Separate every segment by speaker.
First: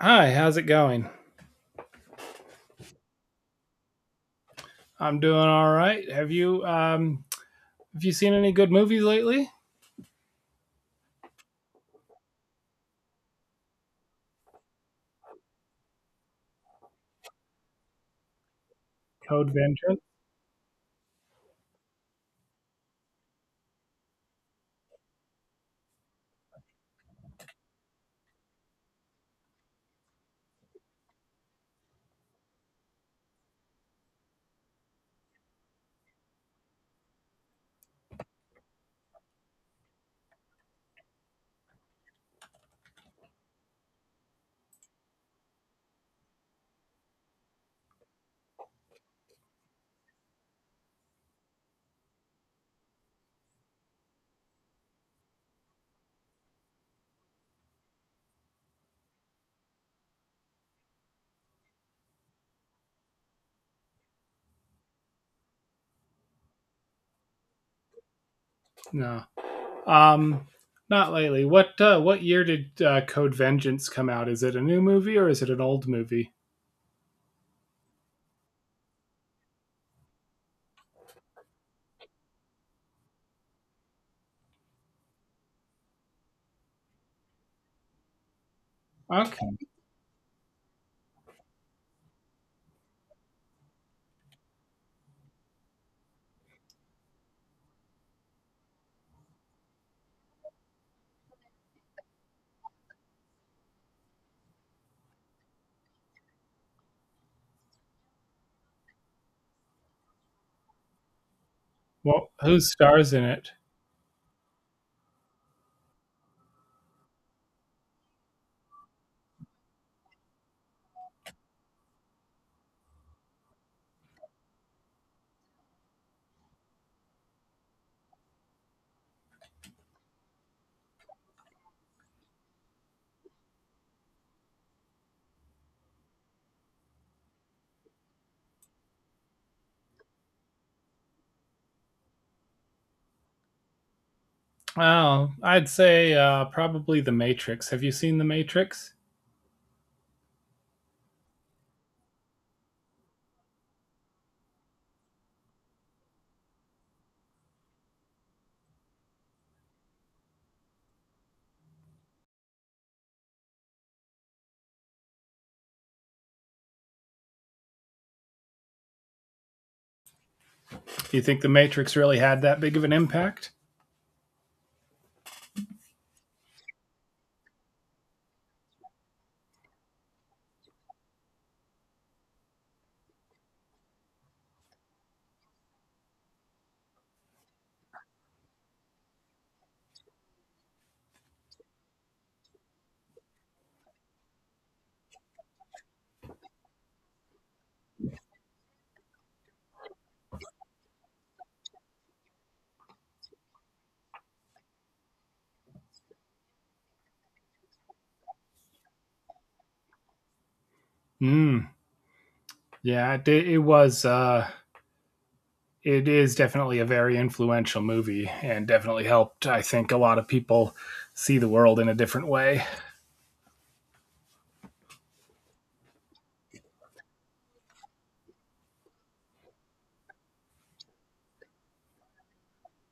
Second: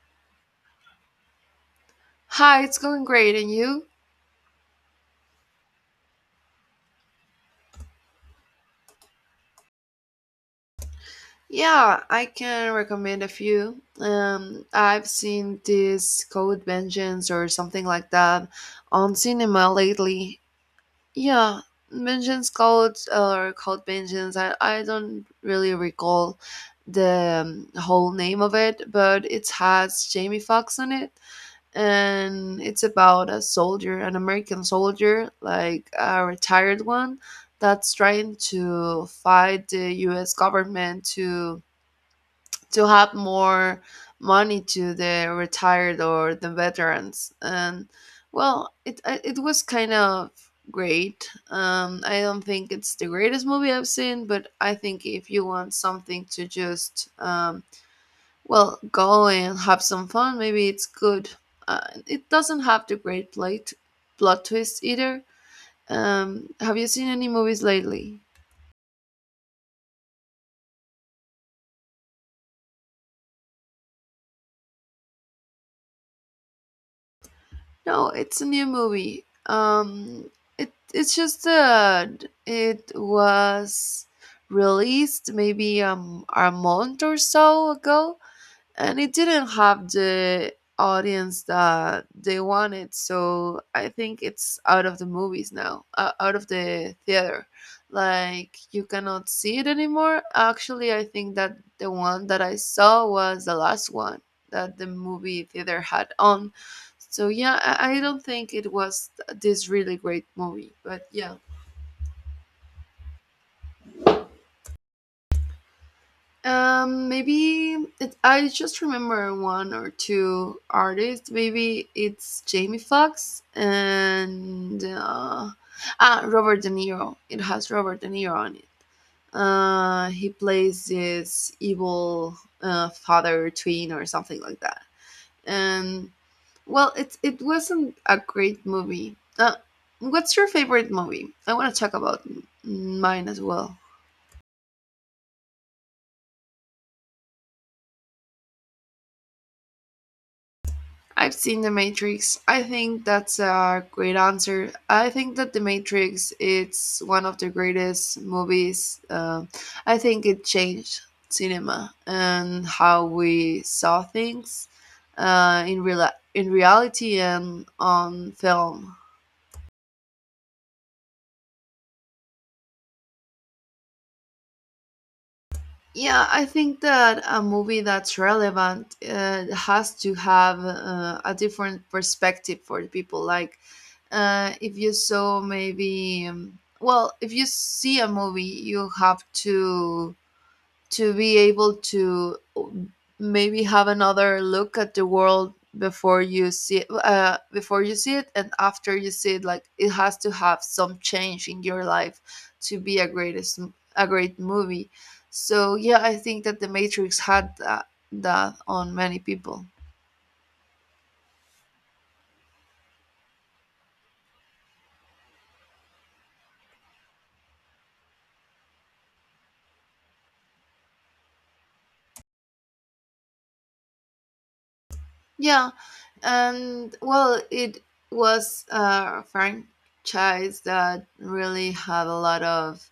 Speaker 1: Hi, how's it going?
Speaker 2: Hi, it's going great, and you?
Speaker 1: I'm doing all right. Have you seen any good movies lately?
Speaker 2: Yeah, I can recommend a few. I've seen this Code Vengeance or something like that on
Speaker 1: Code
Speaker 2: cinema
Speaker 1: Vengeance?
Speaker 2: lately. Yeah, Vengeance Code or Code Vengeance. I don't really recall the whole name of it, but it has Jamie Foxx on it. And it's about a soldier, an American soldier, like a retired one, that's trying to fight the U.S. government to have more money to the retired or the veterans. And well, it was kind of great. I don't think it's the greatest movie I've seen, but I think if you want something to just well, go and have some fun. Maybe it's good. Uh, it doesn't have the plot twist either. Have you seen any movies lately?
Speaker 1: No. Um Not lately. What year did Code Vengeance come out? Is it a new movie or is it an old movie?
Speaker 2: No, it's a new movie. It's just that it was released maybe a month or so ago. And it didn't
Speaker 1: Okay.
Speaker 2: have the audience that they wanted, so I think it's out of the movies now, out of the theater, like you cannot see it anymore. Actually, I think that the one that I saw was the last one that the movie theater had on. So yeah, I don't think it was this really great movie, but yeah.
Speaker 1: Well, who stars in it?
Speaker 2: Maybe I just remember one or two artists. Maybe it's Jamie Foxx and Robert De Niro. It has Robert De Niro on it. He plays this evil father twin or something like that. And well, it wasn't a great movie. What's your favorite movie? I want to talk about mine as well.
Speaker 1: Oh, I'd say probably The Matrix. Have you seen The Matrix?
Speaker 2: I've seen The Matrix. I think that's a great answer. I think that The Matrix, it's one of the greatest movies. I think it changed cinema and how we saw things uh, in real in reality and on film.
Speaker 1: Do you think The Matrix really had that big of an impact?
Speaker 2: Yeah, I think that a movie that's relevant has to have a different perspective for the people. Like if you saw maybe well, if you see a movie, you have to be able to maybe have another look at the world before you see it, and after you see it. Like it has to have some change in your life to be a great movie. So yeah, I think that the Matrix had that, that on many people.
Speaker 1: Hmm. Yeah, it was it is definitely a very influential movie and definitely helped, I think, a lot of people see the world in a different way.
Speaker 2: Yeah, and well, it was a franchise that really had a lot of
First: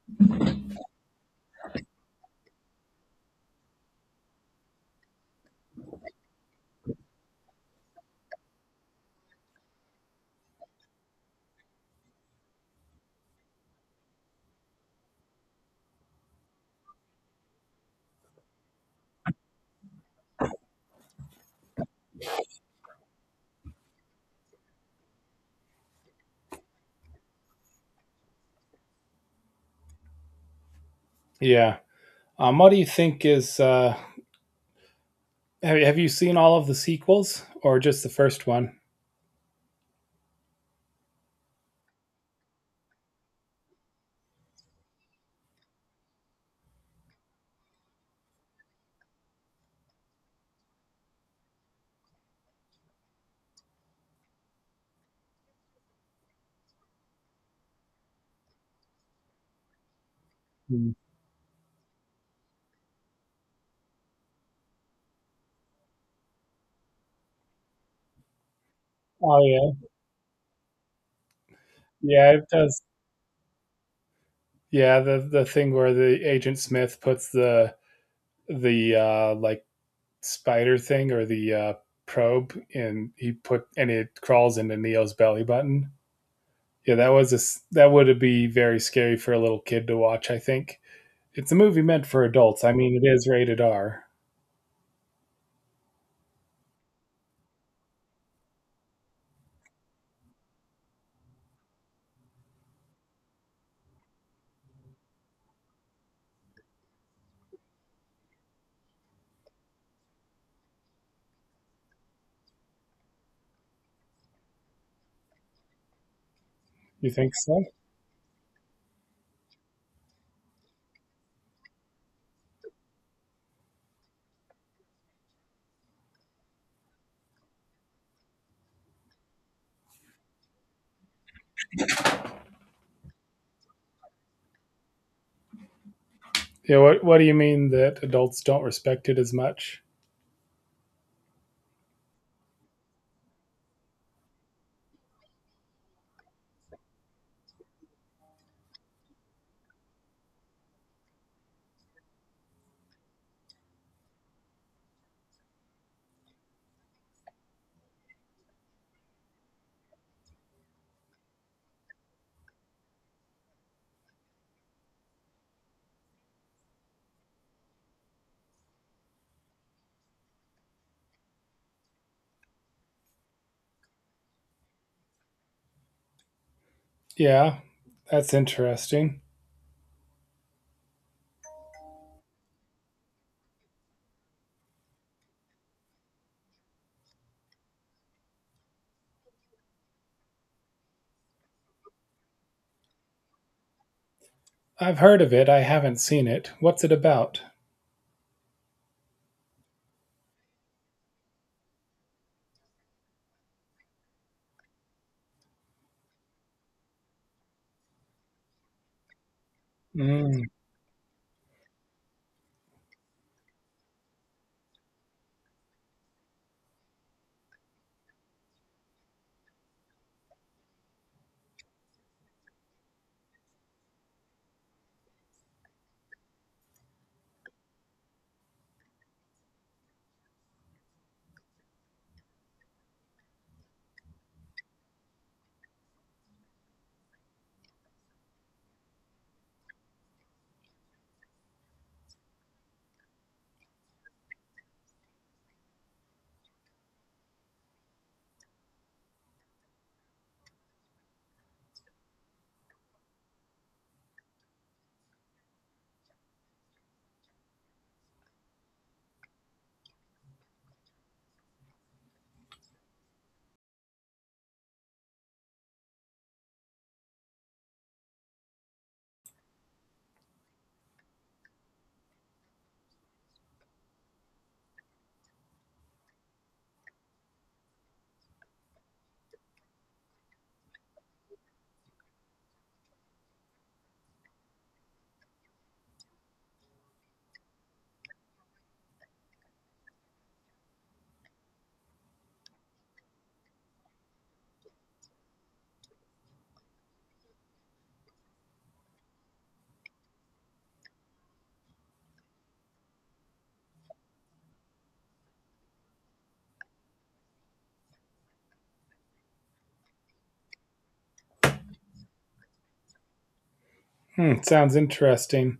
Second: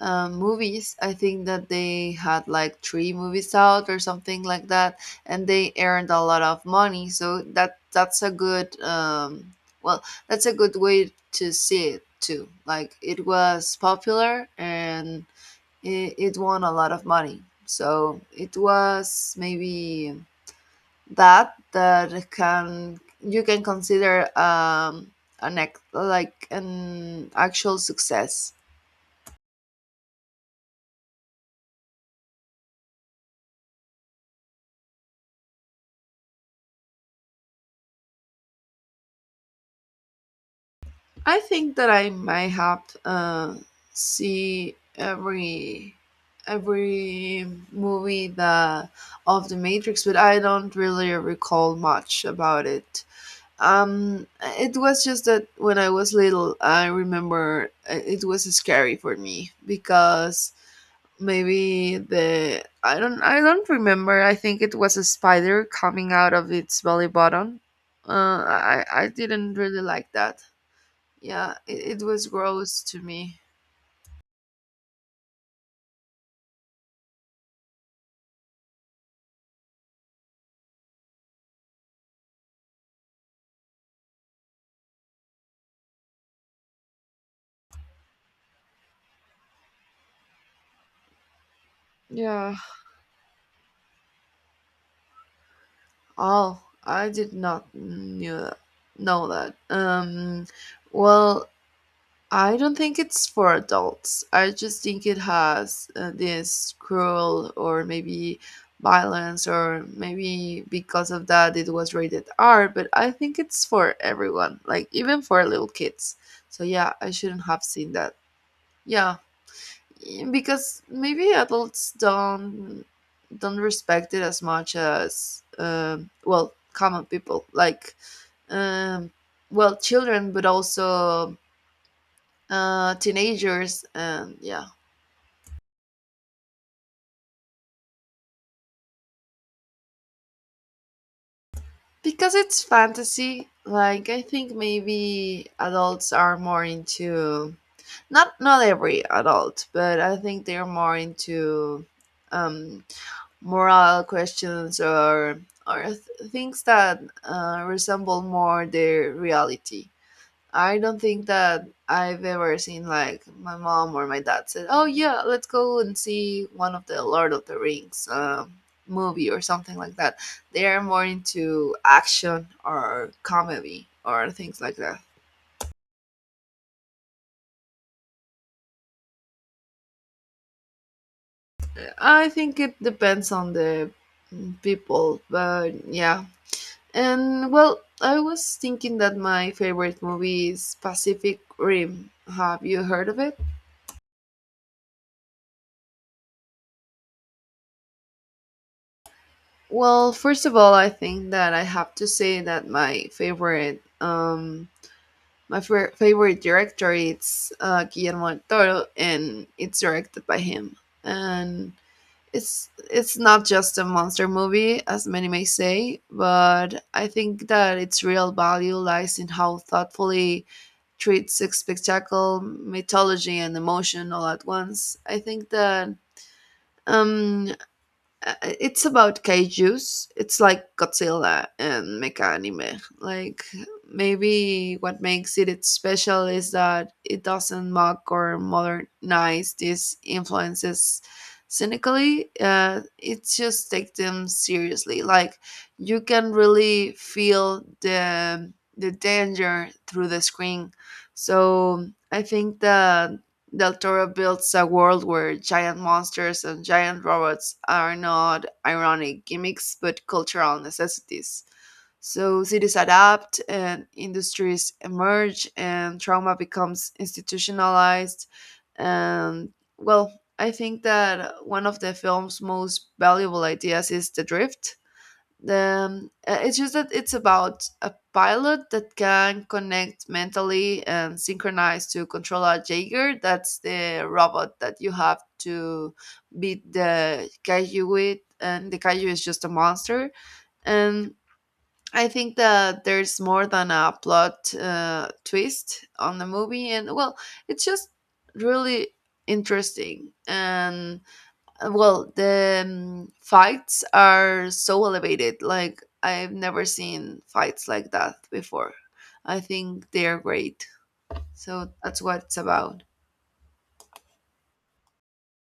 Speaker 2: movies. I think that they had like three movies out or something like that, and they earned a lot of money. So that's a good well, that's a good way to see it too. Like it was popular and it won a lot of money. So it was maybe that can you can consider like an actual success.
Speaker 1: Yeah. What do you think is. Have you seen all of the sequels or just the first one?
Speaker 2: I think that I might have see every every movie the of the Matrix, but I don't really recall much about it. um it was just that when I was little, I remember, it was scary for me because
Speaker 1: Mm.
Speaker 2: maybe the— I don't remember. I think it was a spider coming out of its belly button. I
Speaker 1: Oh,
Speaker 2: didn't really
Speaker 1: yeah.
Speaker 2: like that. Yeah, it was
Speaker 1: Yeah, it
Speaker 2: gross
Speaker 1: does.
Speaker 2: to me.
Speaker 1: Yeah, the thing where the Agent Smith puts the spider thing or the probe and he put and it crawls into Neo's belly button. Yeah, that was a s- that would be very scary for a little kid to watch. I think. It's a movie meant for
Speaker 2: Yeah.
Speaker 1: adults. I mean, it is rated R.
Speaker 2: Oh, I did not know that. Well, I don't think it's for adults. I just think it has this cruel or maybe violence, or maybe because of that it was rated R, but I think it's for everyone, like even for little kids. So yeah, I
Speaker 1: You think
Speaker 2: shouldn't have
Speaker 1: so?
Speaker 2: seen that. Yeah, because maybe adults don't respect it as much as well, common people like um, well, children, but also teenagers and yeah.
Speaker 1: Yeah. What do you mean that adults don't respect it as much?
Speaker 2: Because it's fantasy. Like I think maybe adults are more into— not every adult, but I think they're more into um moral questions or things that resemble more their reality. I don't think that I've ever seen like my mom or my dad said, "Oh yeah, let's go and see one of the Lord of the Rings movie or something like that." They are more into action or comedy or things like that.
Speaker 1: Yeah, that's interesting.
Speaker 2: I think it depends on the people, but yeah. And well, I was thinking that my favorite movie is Pacific Rim. Have you heard of it?
Speaker 1: I've heard of it. I haven't seen it. What's it about?
Speaker 2: Well, first of all, I think that I have to say that my favorite, favorite director is Guillermo del Toro, and it's directed by
Speaker 1: Mm,
Speaker 2: him. And it's not just a monster movie, as many may say, but I think that its real value lies in how thoughtfully treats spectacle, mythology, and emotion all at once. I think that um it's about kaijus. It's like Godzilla and mecha anime. Like maybe what makes it its special is that it doesn't mock or modernize these influences cynically. It just takes them seriously. Like you can really feel the danger through the screen. So I think that Del Toro builds a world where giant monsters and giant robots are not ironic gimmicks but cultural necessities. So cities adapt and industries emerge and trauma becomes institutionalized. And well, I think that one of the film's most valuable ideas is the drift. It's just that it's about a pilot that can connect mentally and synchronize to controller Jaeger. That's the robot that you have to beat the kaiju with, and the kaiju is just a monster. And I think that there's more than a plot twist on the movie, and well, it's just really interesting and well, the fights are so elevated. Like I've never seen fights like that before. I think they are great. So that's what it's about.
Speaker 1: hmm, sounds interesting.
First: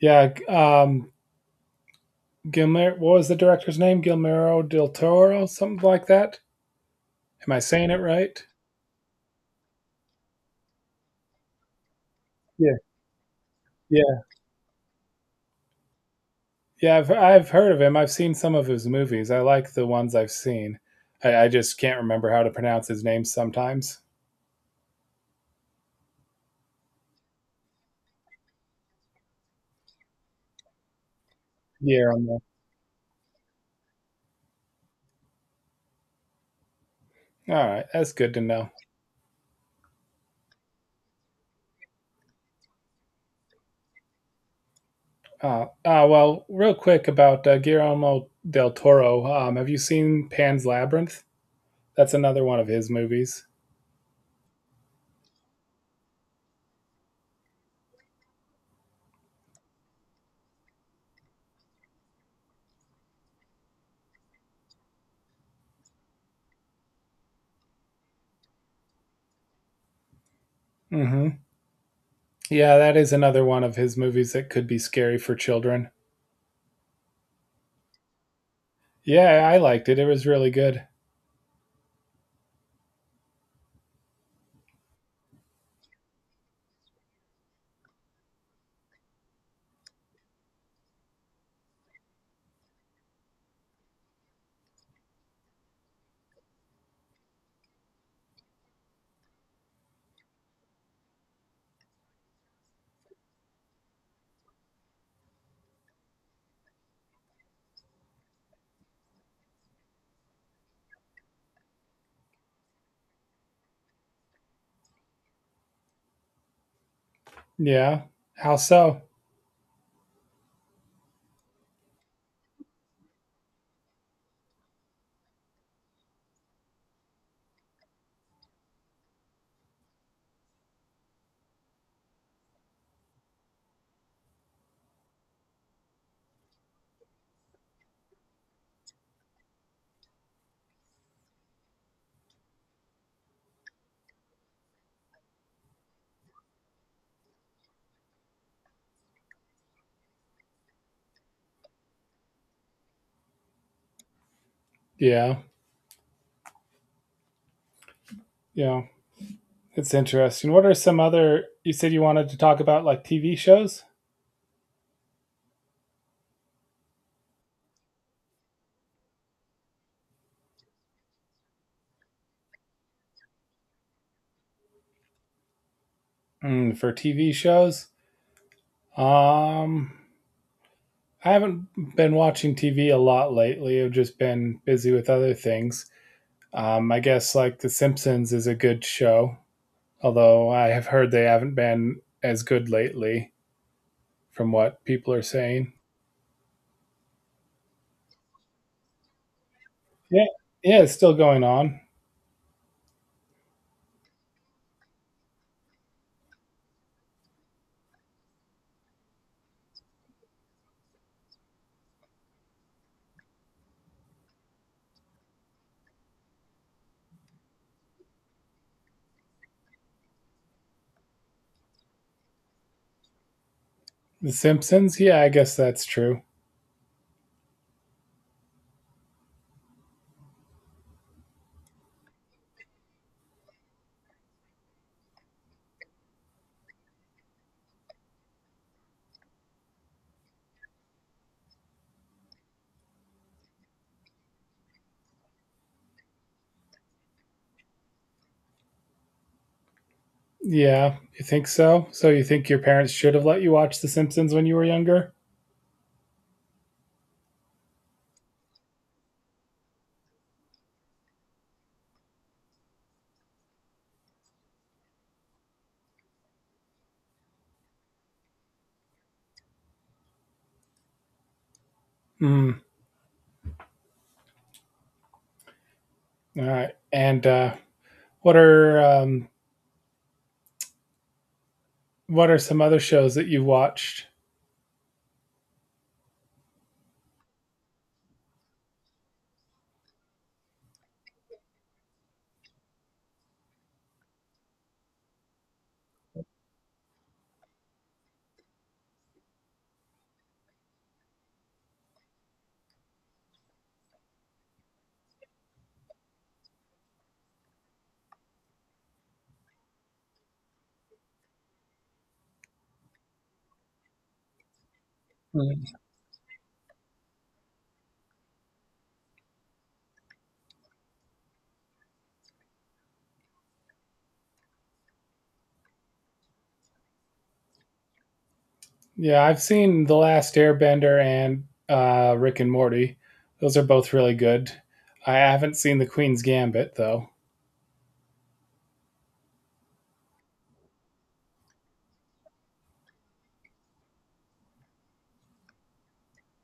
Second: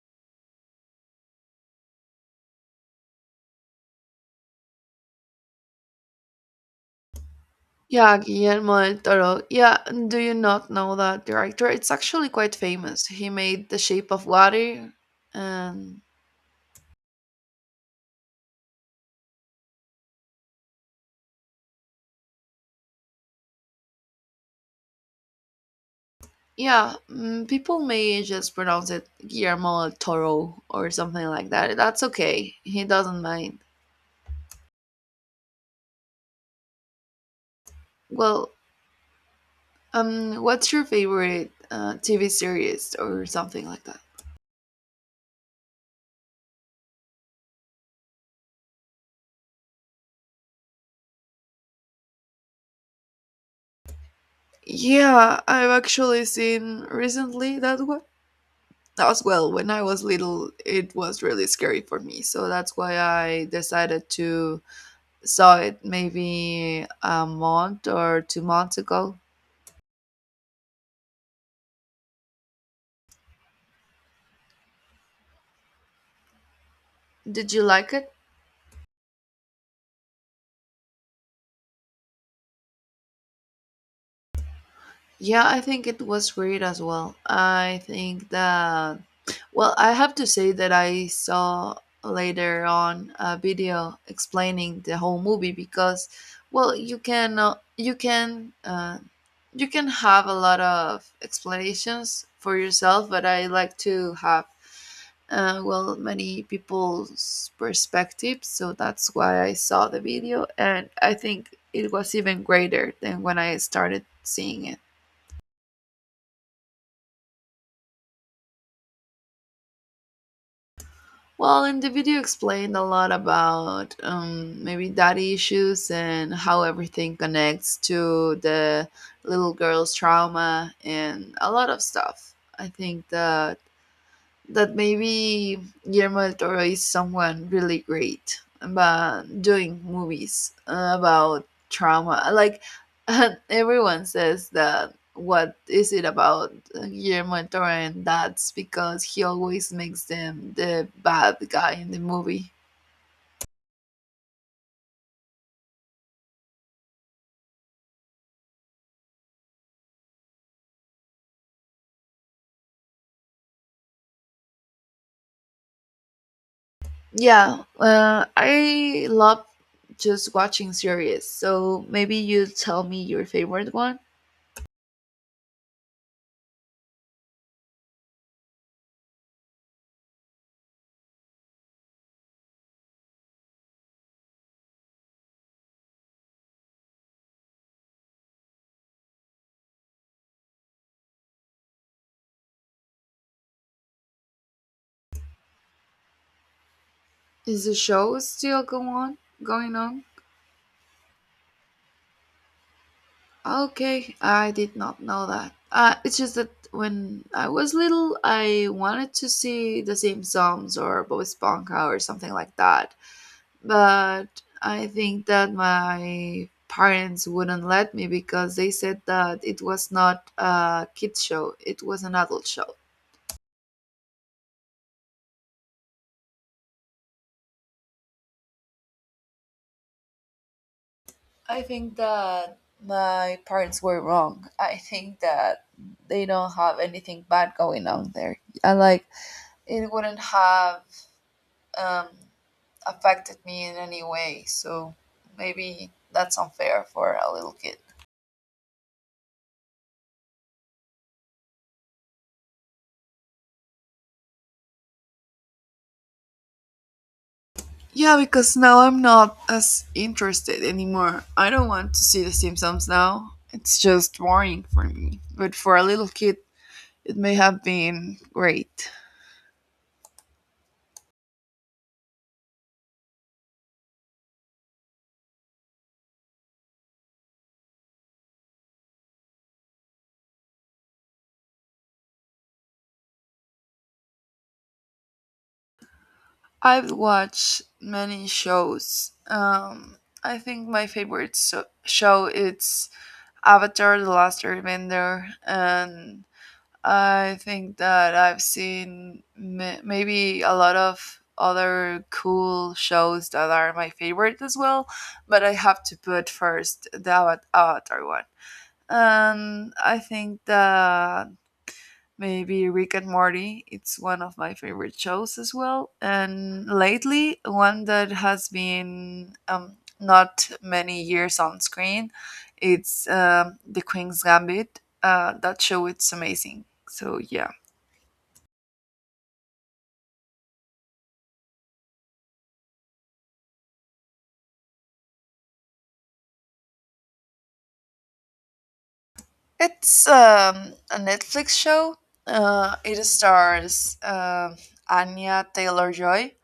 Speaker 1: Yeah. g- Um. Gilmer. What was the director's name? Guillermo del Toro, something like that. Am I saying it
Speaker 2: Yeah,
Speaker 1: right?
Speaker 2: Guillermo del Toro. Yeah, and do you not know that director? It's actually quite
Speaker 1: Yeah.
Speaker 2: famous. He made The Shape
Speaker 1: Yeah.
Speaker 2: of Water, and
Speaker 1: Yeah, I've heard of him. I've seen some of his movies. I like the ones I've seen. I just can't remember how to pronounce his name sometimes.
Speaker 2: yeah, people may just pronounce it Guillermo del Toro or something like that. That's
Speaker 1: Guillermo.
Speaker 2: okay. He doesn't mind.
Speaker 1: All right, that's good to
Speaker 2: Well,
Speaker 1: know.
Speaker 2: What's your favorite TV series or something like that?
Speaker 1: Well, real quick about Guillermo del Toro. Have you seen Pan's Labyrinth? That's another one of his movies.
Speaker 2: Yeah, I've actually seen recently that one as well. When I was little, it was really scary for me, so that's why I decided to saw it maybe a month or two months ago.
Speaker 1: Hmm. Yeah, that is another one of his movies that could be scary for children.
Speaker 2: Did you like it?
Speaker 1: Yeah, I liked it. It was really good.
Speaker 2: Yeah, I think it was great as well. I think that, well, I have to say that I saw later on a video explaining the whole movie because, well, you can have a lot of explanations for yourself, but I like to have well, many people's perspectives, so that's why I saw the video, and I think it was even greater than when I started seeing it.
Speaker 1: Yeah. How so?
Speaker 2: Well, in the video explained a lot about maybe daddy issues and how everything connects to the little girl's trauma and a lot of stuff. I think the that maybe Guillermo del Toro is someone really great about doing movies about trauma. Like everyone says that what is it about Guillermo del Toro, and that's because he always makes them the bad guy in the movie.
Speaker 1: Yeah. Yeah. It's interesting. What are some other? You said you wanted to talk about like TV shows.
Speaker 2: Yeah, I love just watching series. So maybe you tell me your favorite one.
Speaker 1: Mm, for TV shows, um, I haven't been watching TV a lot lately. I've just been busy with other things. I guess like The Simpsons is a good show, although I have heard they haven't been as good lately, from what people are saying.
Speaker 2: Is the show going on?
Speaker 1: Yeah, yeah, it's still going on.
Speaker 2: Okay, I did not know that. It's just that when I was little, I wanted to see The Simpsons or Bob Esponja or something like that. But I think that my parents wouldn't let me because they said that it was not a kids show; it was an adult show.
Speaker 1: The Simpsons. Yeah, I guess that's true.
Speaker 2: I think that my parents were wrong. I think that they don't have anything bad going on there. I like it wouldn't have um, affected me in any way. So maybe that's unfair for a little kid.
Speaker 1: Yeah, you think so? So you think your parents should have let you watch The Simpsons when you were younger?
Speaker 2: Yeah, because now I'm not as interested anymore. I don't want to see The Simpsons now. It's just boring for me. But for a little kid, it may have been great.
Speaker 1: Mm, all right. And what are um, what are some other shows that you've watched?
Speaker 2: I've watched many shows. I think my favorite show is Avatar: The Last Airbender, and I think that I've seen maybe a lot of other cool shows that are my favorite as well, but I have to put first the Avatar one. And I think that maybe Rick and Morty, it's one of my favorite shows as
Speaker 1: Mm.
Speaker 2: well. And lately, one that has been not many years on screen, it's The Queen's Gambit. That show, it's amazing. So yeah.
Speaker 1: Yeah, I've seen The Last Airbender and Rick and Morty. Those are both really good. I haven't seen The Queen's Gambit though.
Speaker 2: It's a Netflix show. It stars Anya Taylor Joy,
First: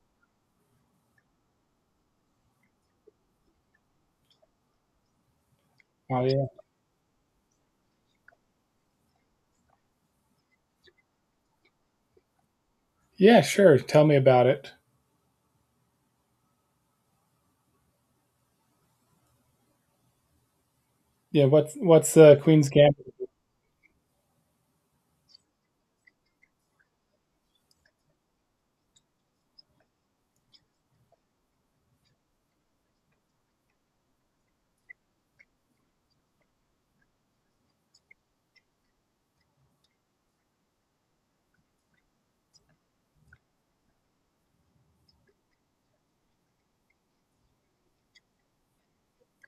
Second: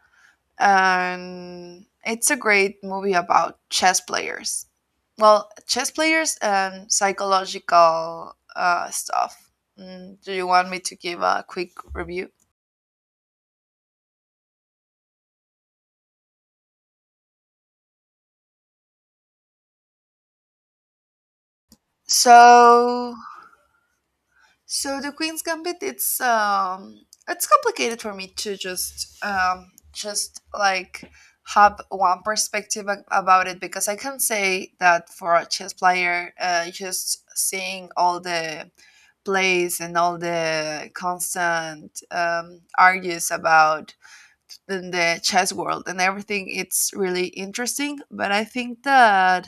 Speaker 2: and it's a great movie about chess players. Well, chess
Speaker 1: Oh
Speaker 2: players
Speaker 1: yeah.
Speaker 2: and psychological stuff. Do you want me to give a quick review?
Speaker 1: Yeah, sure. Tell me about it. Yeah, what's the Queen's Gambit?
Speaker 2: So, So, the Queen's Gambit, it's it's complicated for me to just like have one perspective about it because I can say that for a chess player, just seeing all the plays and all the constant argues about in the chess world and everything, it's really interesting. But I think that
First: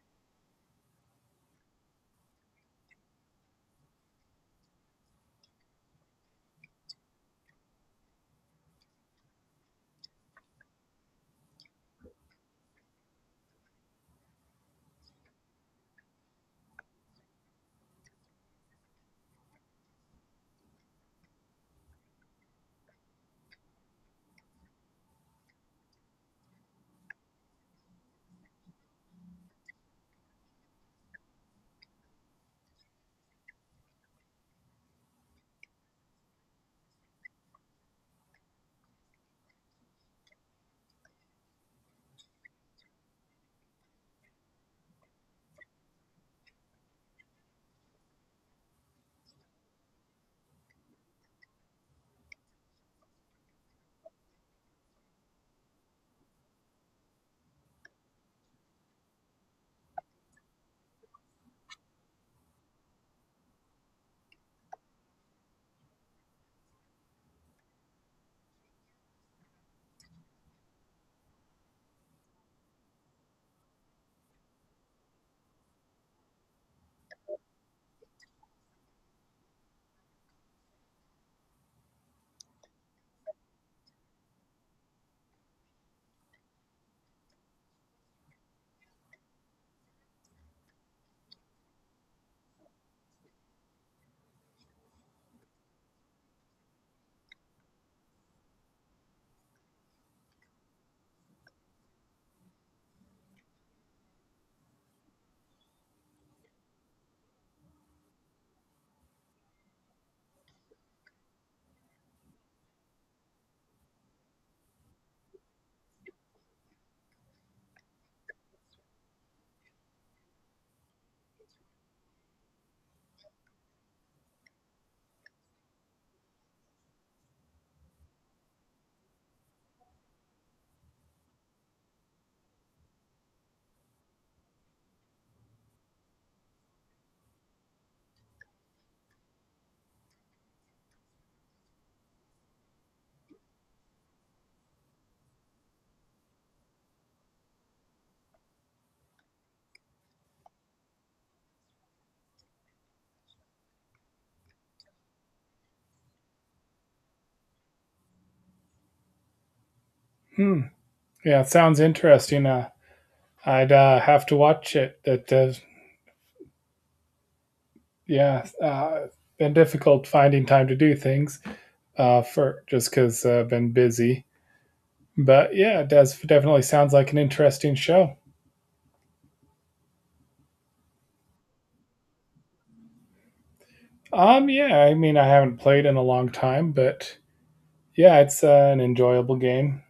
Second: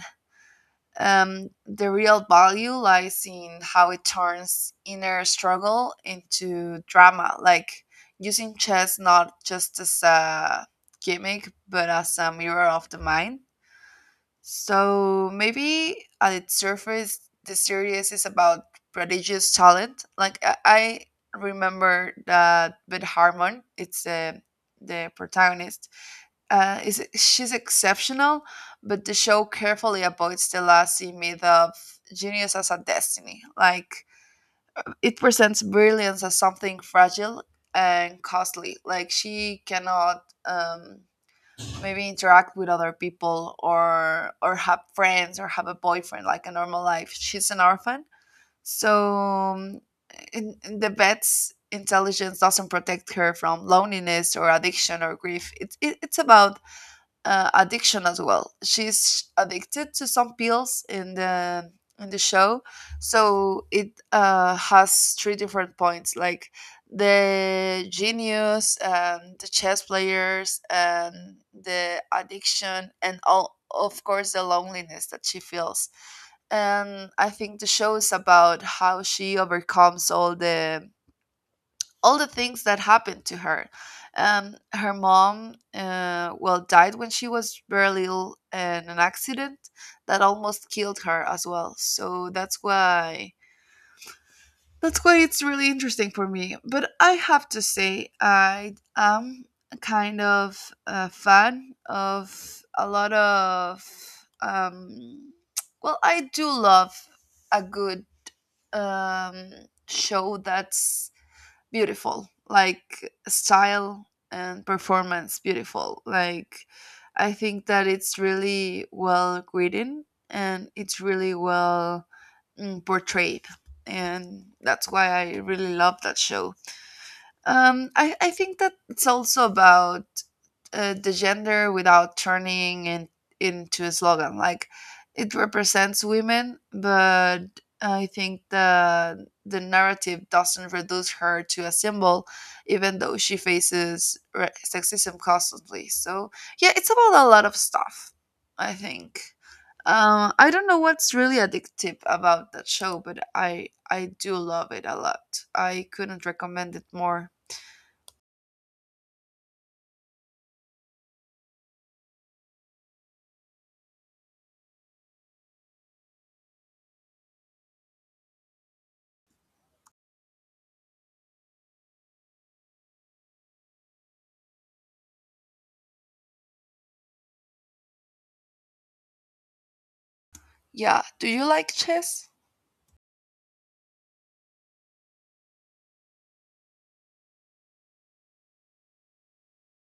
Speaker 2: the real value lies in how it turns inner struggle into drama, like using chess not just as a gimmick, but as a mirror of the mind. So maybe at its surface, the series is about prodigious talent. Like I remember that Beth Harmon, it's the protagonist, is she's exceptional, but the show carefully avoids the lazy myth of genius as a destiny. Like it presents brilliance as something fragile and costly. Like she cannot maybe interact with other people or have friends or have a boyfriend like a normal life. She's an orphan, so in the vet's intelligence doesn't protect her from loneliness or addiction or grief. It's about addiction as well. She's addicted to some pills in the show, so it has three different points, like the genius, and the chess players, and the addiction, and all of course the loneliness that she feels. And I think the show is about how she overcomes all the things that happened to her. Her mom, well, died when she was very little in an accident that almost killed her as well. So that's why it's really interesting for me. But I have to say, I am a kind of a fan of a lot of um, well, I do love a good um, show that's beautiful, like style and performance beautiful, like I think that it's really well written and it's really well, portrayed, and that's why I really love that show. I think that it's also about the gender without turning it into a slogan. Like it represents women, but I think the narrative doesn't reduce her to a symbol, even though she faces sexism constantly. So yeah, it's about a lot of stuff, I think. I don't know what's really addictive about that show, but I do love it a lot. I couldn't recommend it more.
Speaker 1: Hmm. Yeah, it sounds interesting. I'd have to watch it. Yeah, uh, been difficult finding time to do things for just because been busy. But yeah, it does definitely sounds like an interesting show.
Speaker 2: Yeah. Do you like chess?
Speaker 1: Yeah, I mean, I haven't played in a long time, but yeah, it's an enjoyable game.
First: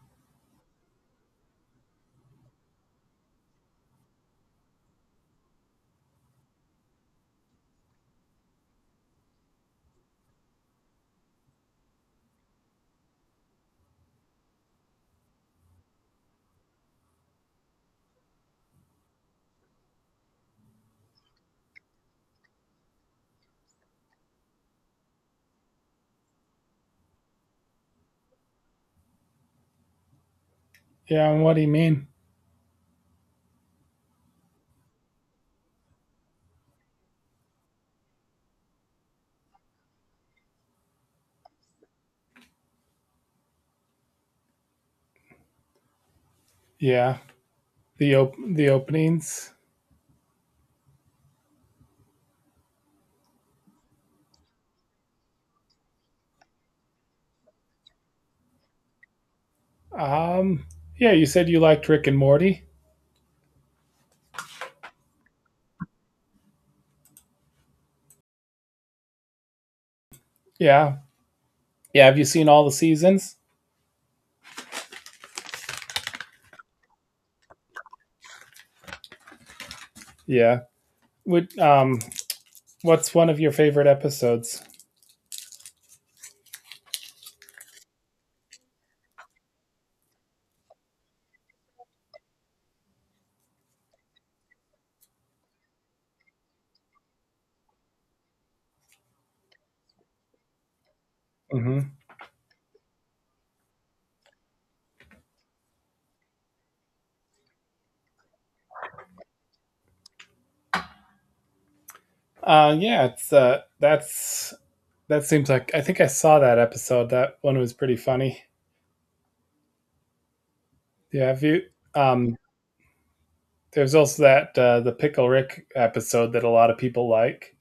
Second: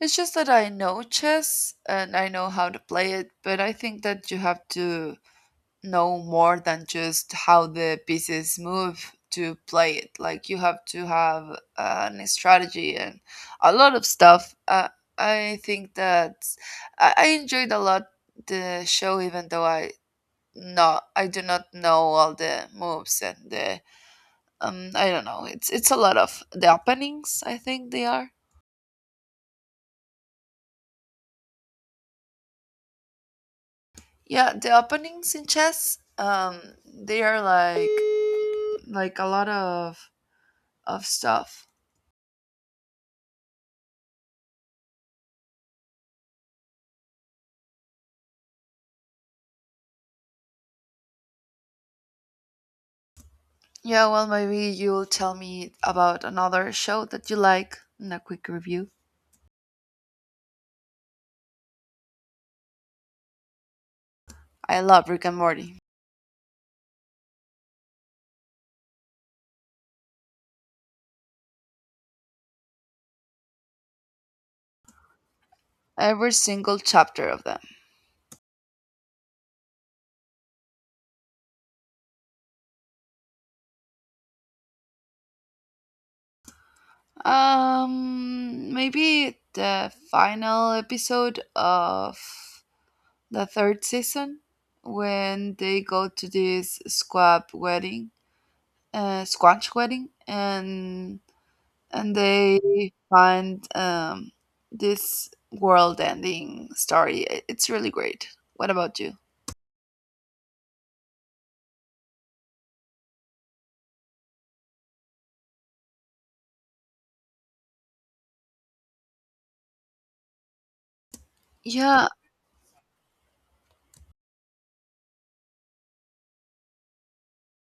Speaker 2: It's just that I know chess and I know how to play it, but I think that you have to know more than just how the pieces move to play it. Like you have to have an strategy and a lot of stuff. I think that I enjoyed a lot the show, even though I, no, I do not know all the moves and the I don't know. It's a lot of the openings, I think they are.
Speaker 1: Yeah, and what do you mean?
Speaker 2: Yeah, the openings in chess, they are like a lot of stuff.
Speaker 1: Yeah, the openings.
Speaker 2: Yeah, well, maybe you'll tell me about another show that you like in a quick review.
Speaker 1: Um, yeah, you said you liked Rick and Morty.
Speaker 2: I love Rick and Morty.
Speaker 1: Yeah, yeah. Have you seen all the seasons?
Speaker 2: Every single chapter of them.
Speaker 1: Yeah. Would what's one of your favorite episodes?
Speaker 2: Maybe the final episode of the third season when they go to this squanch wedding, and
Speaker 1: Hmm.
Speaker 2: they find this world-ending story. It's really great. What about you?
Speaker 1: Yeah, it's that's That seems like I think I saw that episode. That one was pretty funny. Yeah, have you
Speaker 2: Yeah,
Speaker 1: um There's also that the Pickle Rick episode that a lot of people like.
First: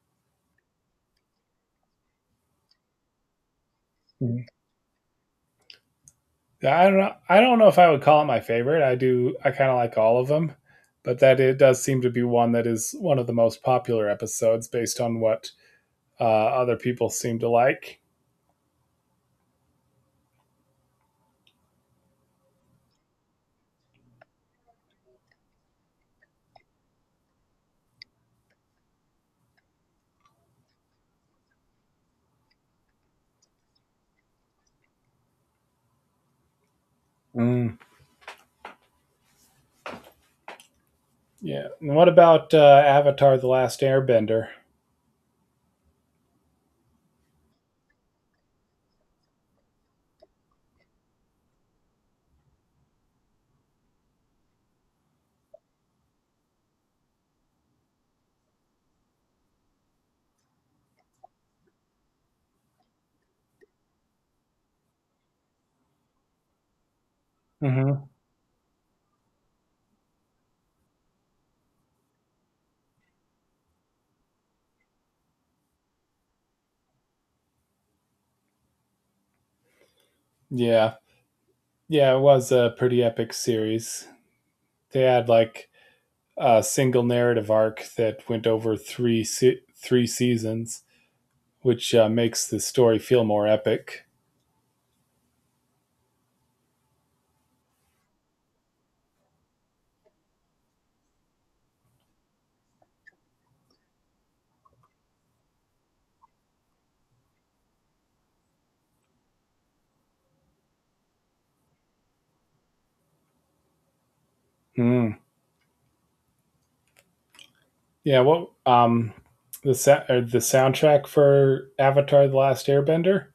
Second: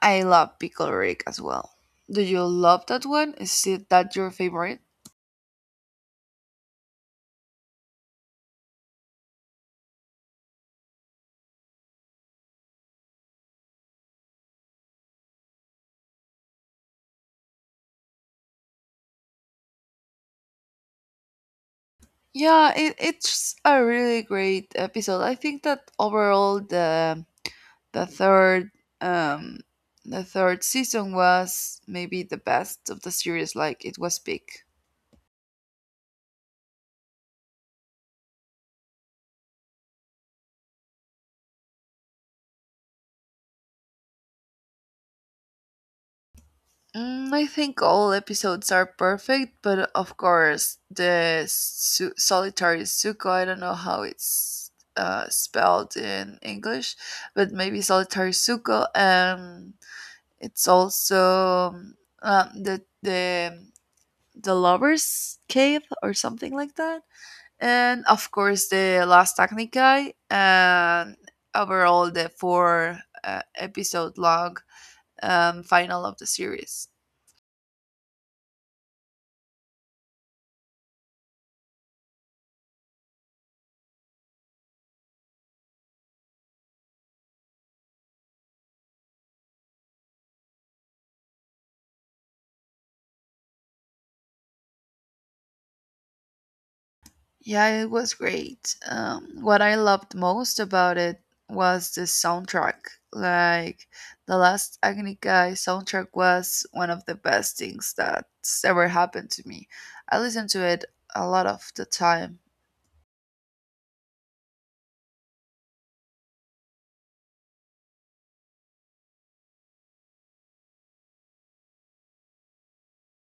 Speaker 2: I love Pickle Rick as well. Do you love that one? Is it that your
Speaker 1: Mm-hmm.
Speaker 2: favorite?
Speaker 1: I don't know. I don't know if I would call it my favorite. I do. I kind of like all of them, but that it does seem to be one that is one of the most popular episodes based on what other people seem to like.
Speaker 2: Yeah, it, it's a really great episode. I think that overall the third um the third season was maybe the best of the series. Like it was big.
Speaker 1: Mm. Yeah. And what about Avatar: The Last Airbender?
Speaker 2: Mm, I think all episodes are perfect, but of course, the su- solitary Suko, I don't know how it's spelled in English, but maybe solitary Suko. It's also uh, the the the lover's cave or something like that, and
Speaker 1: Mm-hmm.
Speaker 2: of course the last Technikai, and overall the four episode long final of the series.
Speaker 1: Yeah, yeah, it was a pretty epic series. They had like a single narrative arc that went over three seasons, which makes the story feel more epic.
Speaker 2: Yeah, it was great. What I loved most about it was the soundtrack. Like the last Agnica soundtrack was one of the best things that's ever happened to me. I listen to it a lot of the time.
Speaker 1: Mm. Yeah, well, the sa- or the soundtrack for Avatar: The Last Airbender.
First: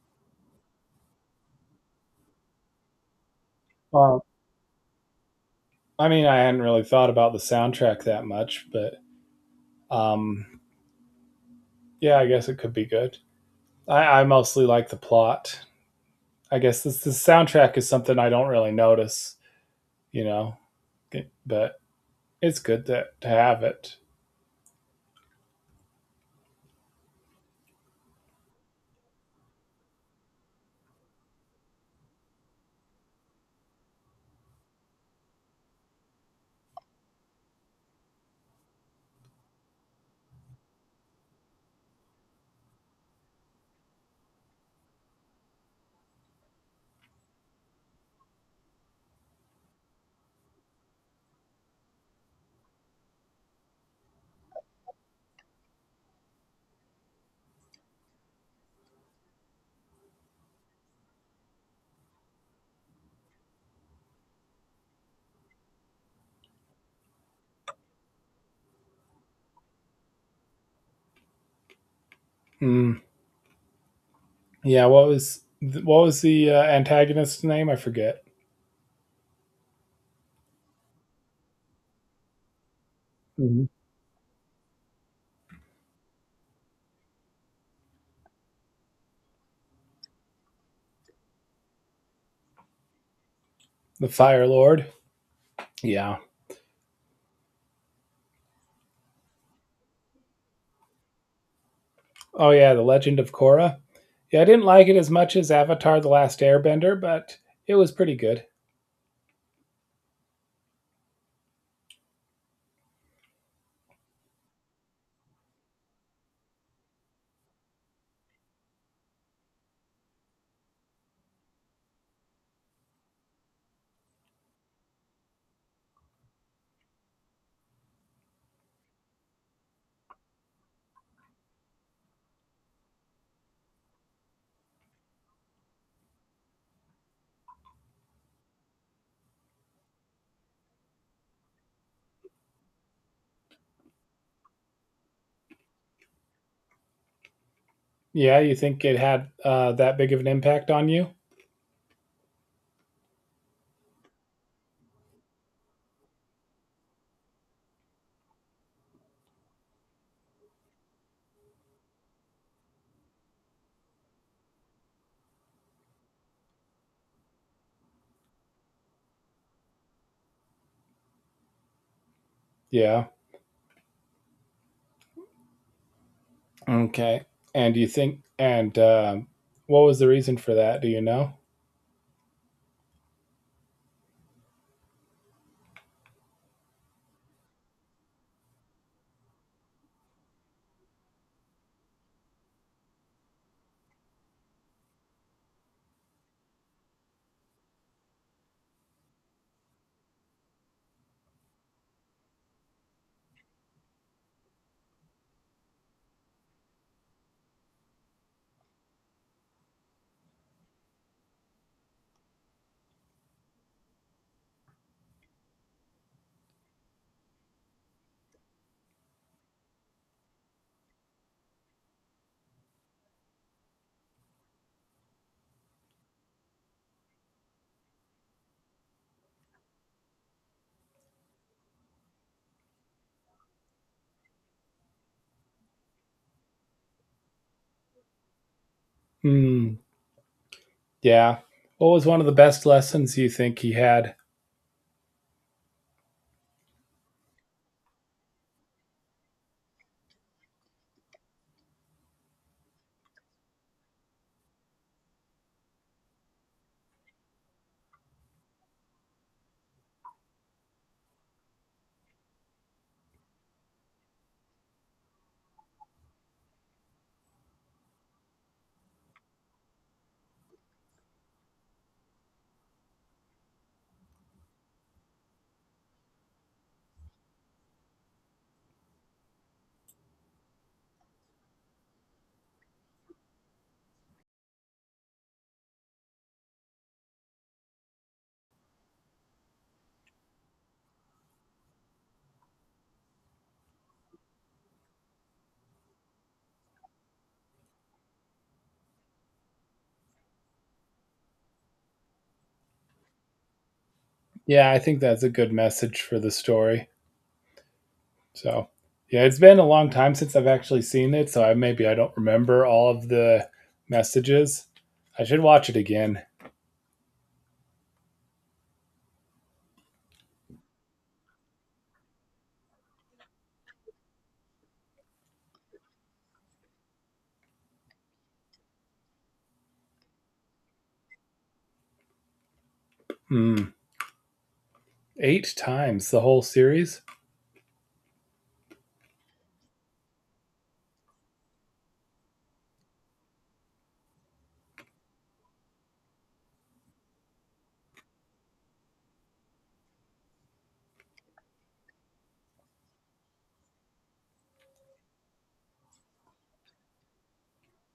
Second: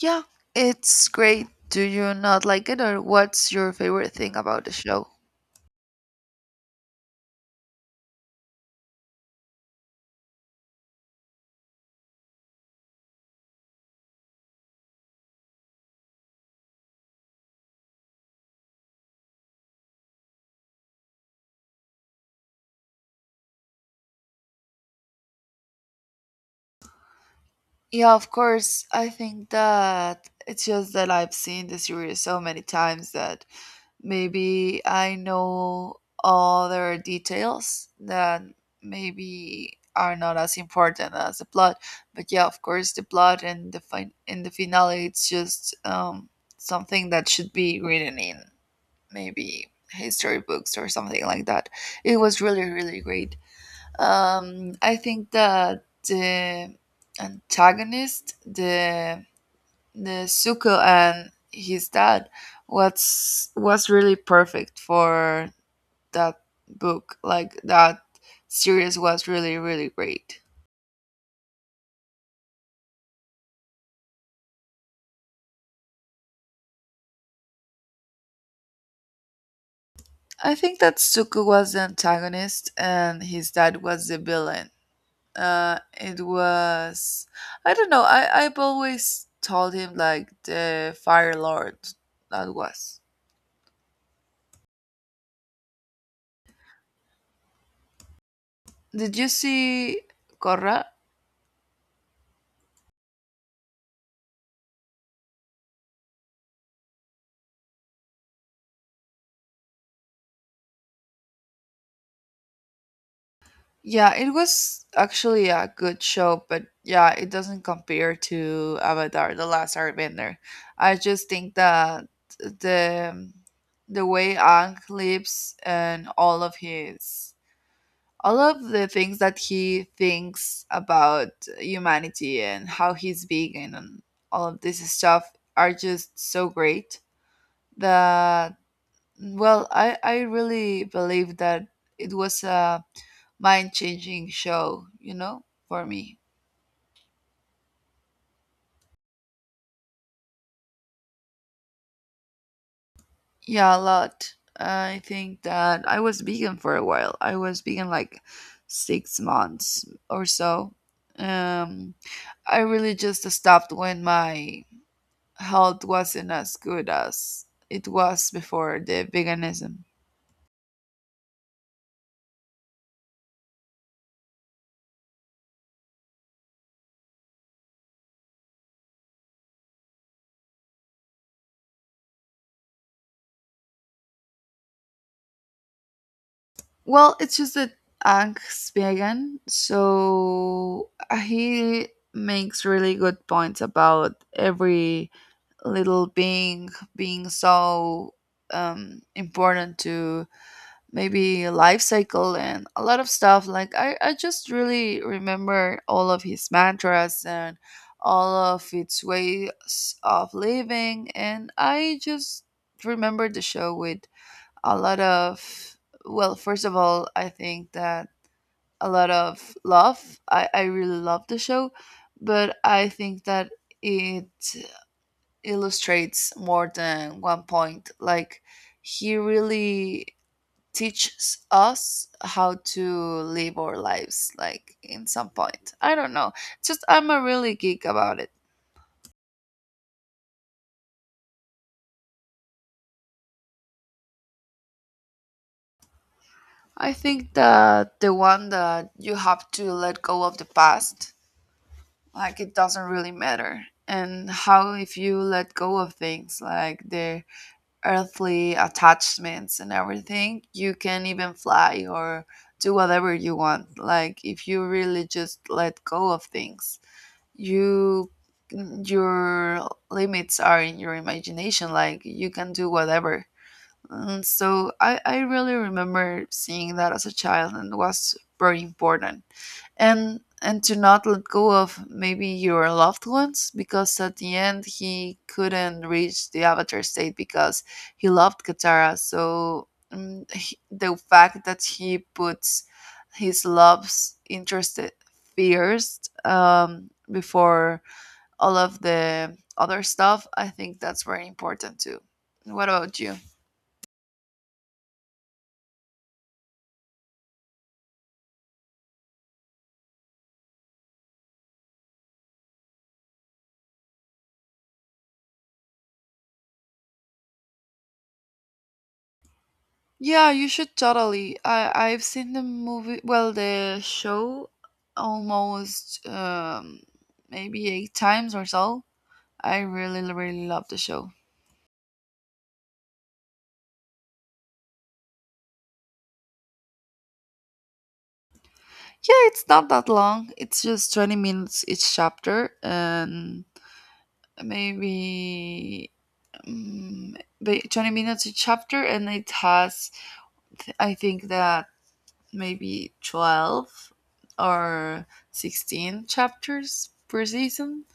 Speaker 2: Yeah, it's great. Do you not like it, or what's your favorite
Speaker 1: Uh,
Speaker 2: thing about the show?
Speaker 1: I mean, I hadn't really thought about the soundtrack that much, but um, yeah, I guess it could be good. I mostly like the plot. I guess this the soundtrack is something I don't really notice, you know, but it's good to have it.
Speaker 2: Yeah, of course. I think that it's just that I've seen the series so many times that maybe I know other details that maybe are not as important as the plot. But yeah, of course, the plot and the fin- in the finale, it's just something that should be written in maybe history books or something like that. It was really, really great. I think that the antagonist, the Nezuko and his dad, was really perfect for that book. Like that series was really really great.
Speaker 1: Mm. Yeah, what was the antagonist's name? I forget.
Speaker 2: I think that Zuko was the antagonist and his
Speaker 1: Mhm.
Speaker 2: dad was the villain. It was, I don't know. I've always told him like the Fire Lord that was.
Speaker 1: The Fire Lord. Yeah.
Speaker 2: Did you see Korra?
Speaker 1: Oh yeah, The Legend of Korra. Yeah, I didn't like it as much as Avatar: The Last Airbender, but it was pretty good.
Speaker 2: Yeah, it was actually a good show, but yeah, it doesn't compare to Avatar: The Last Airbender. I just think that the the way Ang lives and all of the things that he thinks about humanity and how he's vegan and all of this stuff are just so great that, well, I really believe that it was a mind changing show, you know, for me.
Speaker 1: Yeah, you think it had that big of an impact on you?
Speaker 2: Yeah, a lot. I think that I was vegan for a while. I was vegan like 6 months or so. Um, I really just stopped when my health wasn't as good as it was before the veganism.
Speaker 1: Yeah. Okay. And do you think and what was the reason for that? Do you know?
Speaker 2: Well, it's just that Ang's vegan, so he makes really good points about every little being, being so important to maybe life cycle and a lot of stuff. Like I just really remember all of his mantras and all of its ways of living, and I just remember the show with a lot of, well, first of all, I think that a lot of love. I really love the show, but I think that it illustrates more than one point. Like he really teaches us how to live our lives like in some point. I don't know. Just I'm a really geek about it.
Speaker 1: Hmm. Yeah. What was one of the best lessons you think he had?
Speaker 2: I think that the one, that you have to let go of the past, like it doesn't really matter. And how if you let go of things like the earthly attachments and everything, you can even fly or do whatever you want. Like if you really just let go of things, you, your limits are in your imagination. Like you can do whatever. And so I really remember seeing that as a child, and it was very important. And to not let go of maybe your loved ones, because at the end he couldn't reach the avatar state because he loved Katara. So the fact that he puts his love's interest first, before all of the other stuff, I think that's very important too. What about you?
Speaker 1: Yeah, I think that's a good message for the story. So, yeah, it's been a long time since I've actually seen it, so I maybe I don't remember all of the messages. I should watch it again.
Speaker 2: Yeah, you should totally. I've seen the movie, well, the show, almost maybe 8 times or so. I really really love the show.
Speaker 1: Hmm. Eight times the whole series.
Speaker 2: Yeah, it's not that long. It's just 20 minutes each chapter and maybe 20 minutes each chapter, and it has, I think that maybe 12 or 16 chapters per season.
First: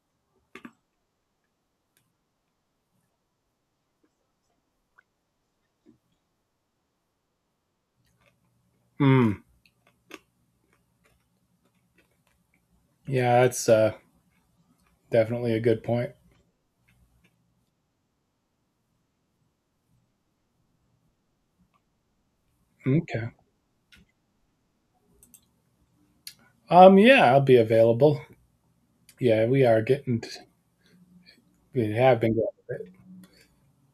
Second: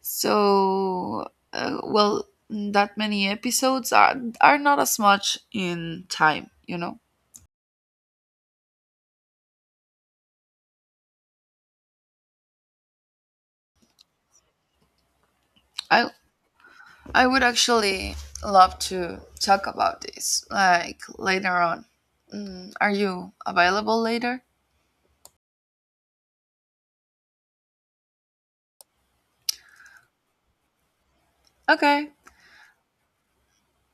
Speaker 2: So, well, that many episodes are not as much in time, you know.
Speaker 1: Hmm. Yeah, that's definitely a good
Speaker 2: I
Speaker 1: point.
Speaker 2: I would actually love to talk about this like later on. Mm, are you
Speaker 1: Okay.
Speaker 2: available later?
Speaker 1: Yeah, I'll be available. Yeah, we are getting. t- we
Speaker 2: Okay,
Speaker 1: have been getting it.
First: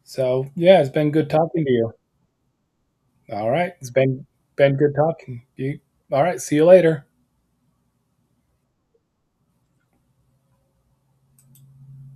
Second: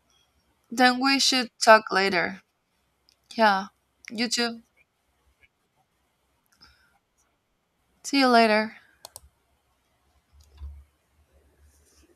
Speaker 1: So yeah, it's
Speaker 2: then
Speaker 1: been
Speaker 2: we
Speaker 1: good
Speaker 2: should
Speaker 1: talking to
Speaker 2: talk
Speaker 1: you.
Speaker 2: later.
Speaker 1: All
Speaker 2: Yeah,
Speaker 1: right, it's
Speaker 2: you too.
Speaker 1: been good talking. You. All right. See you later.
Speaker 2: See you later.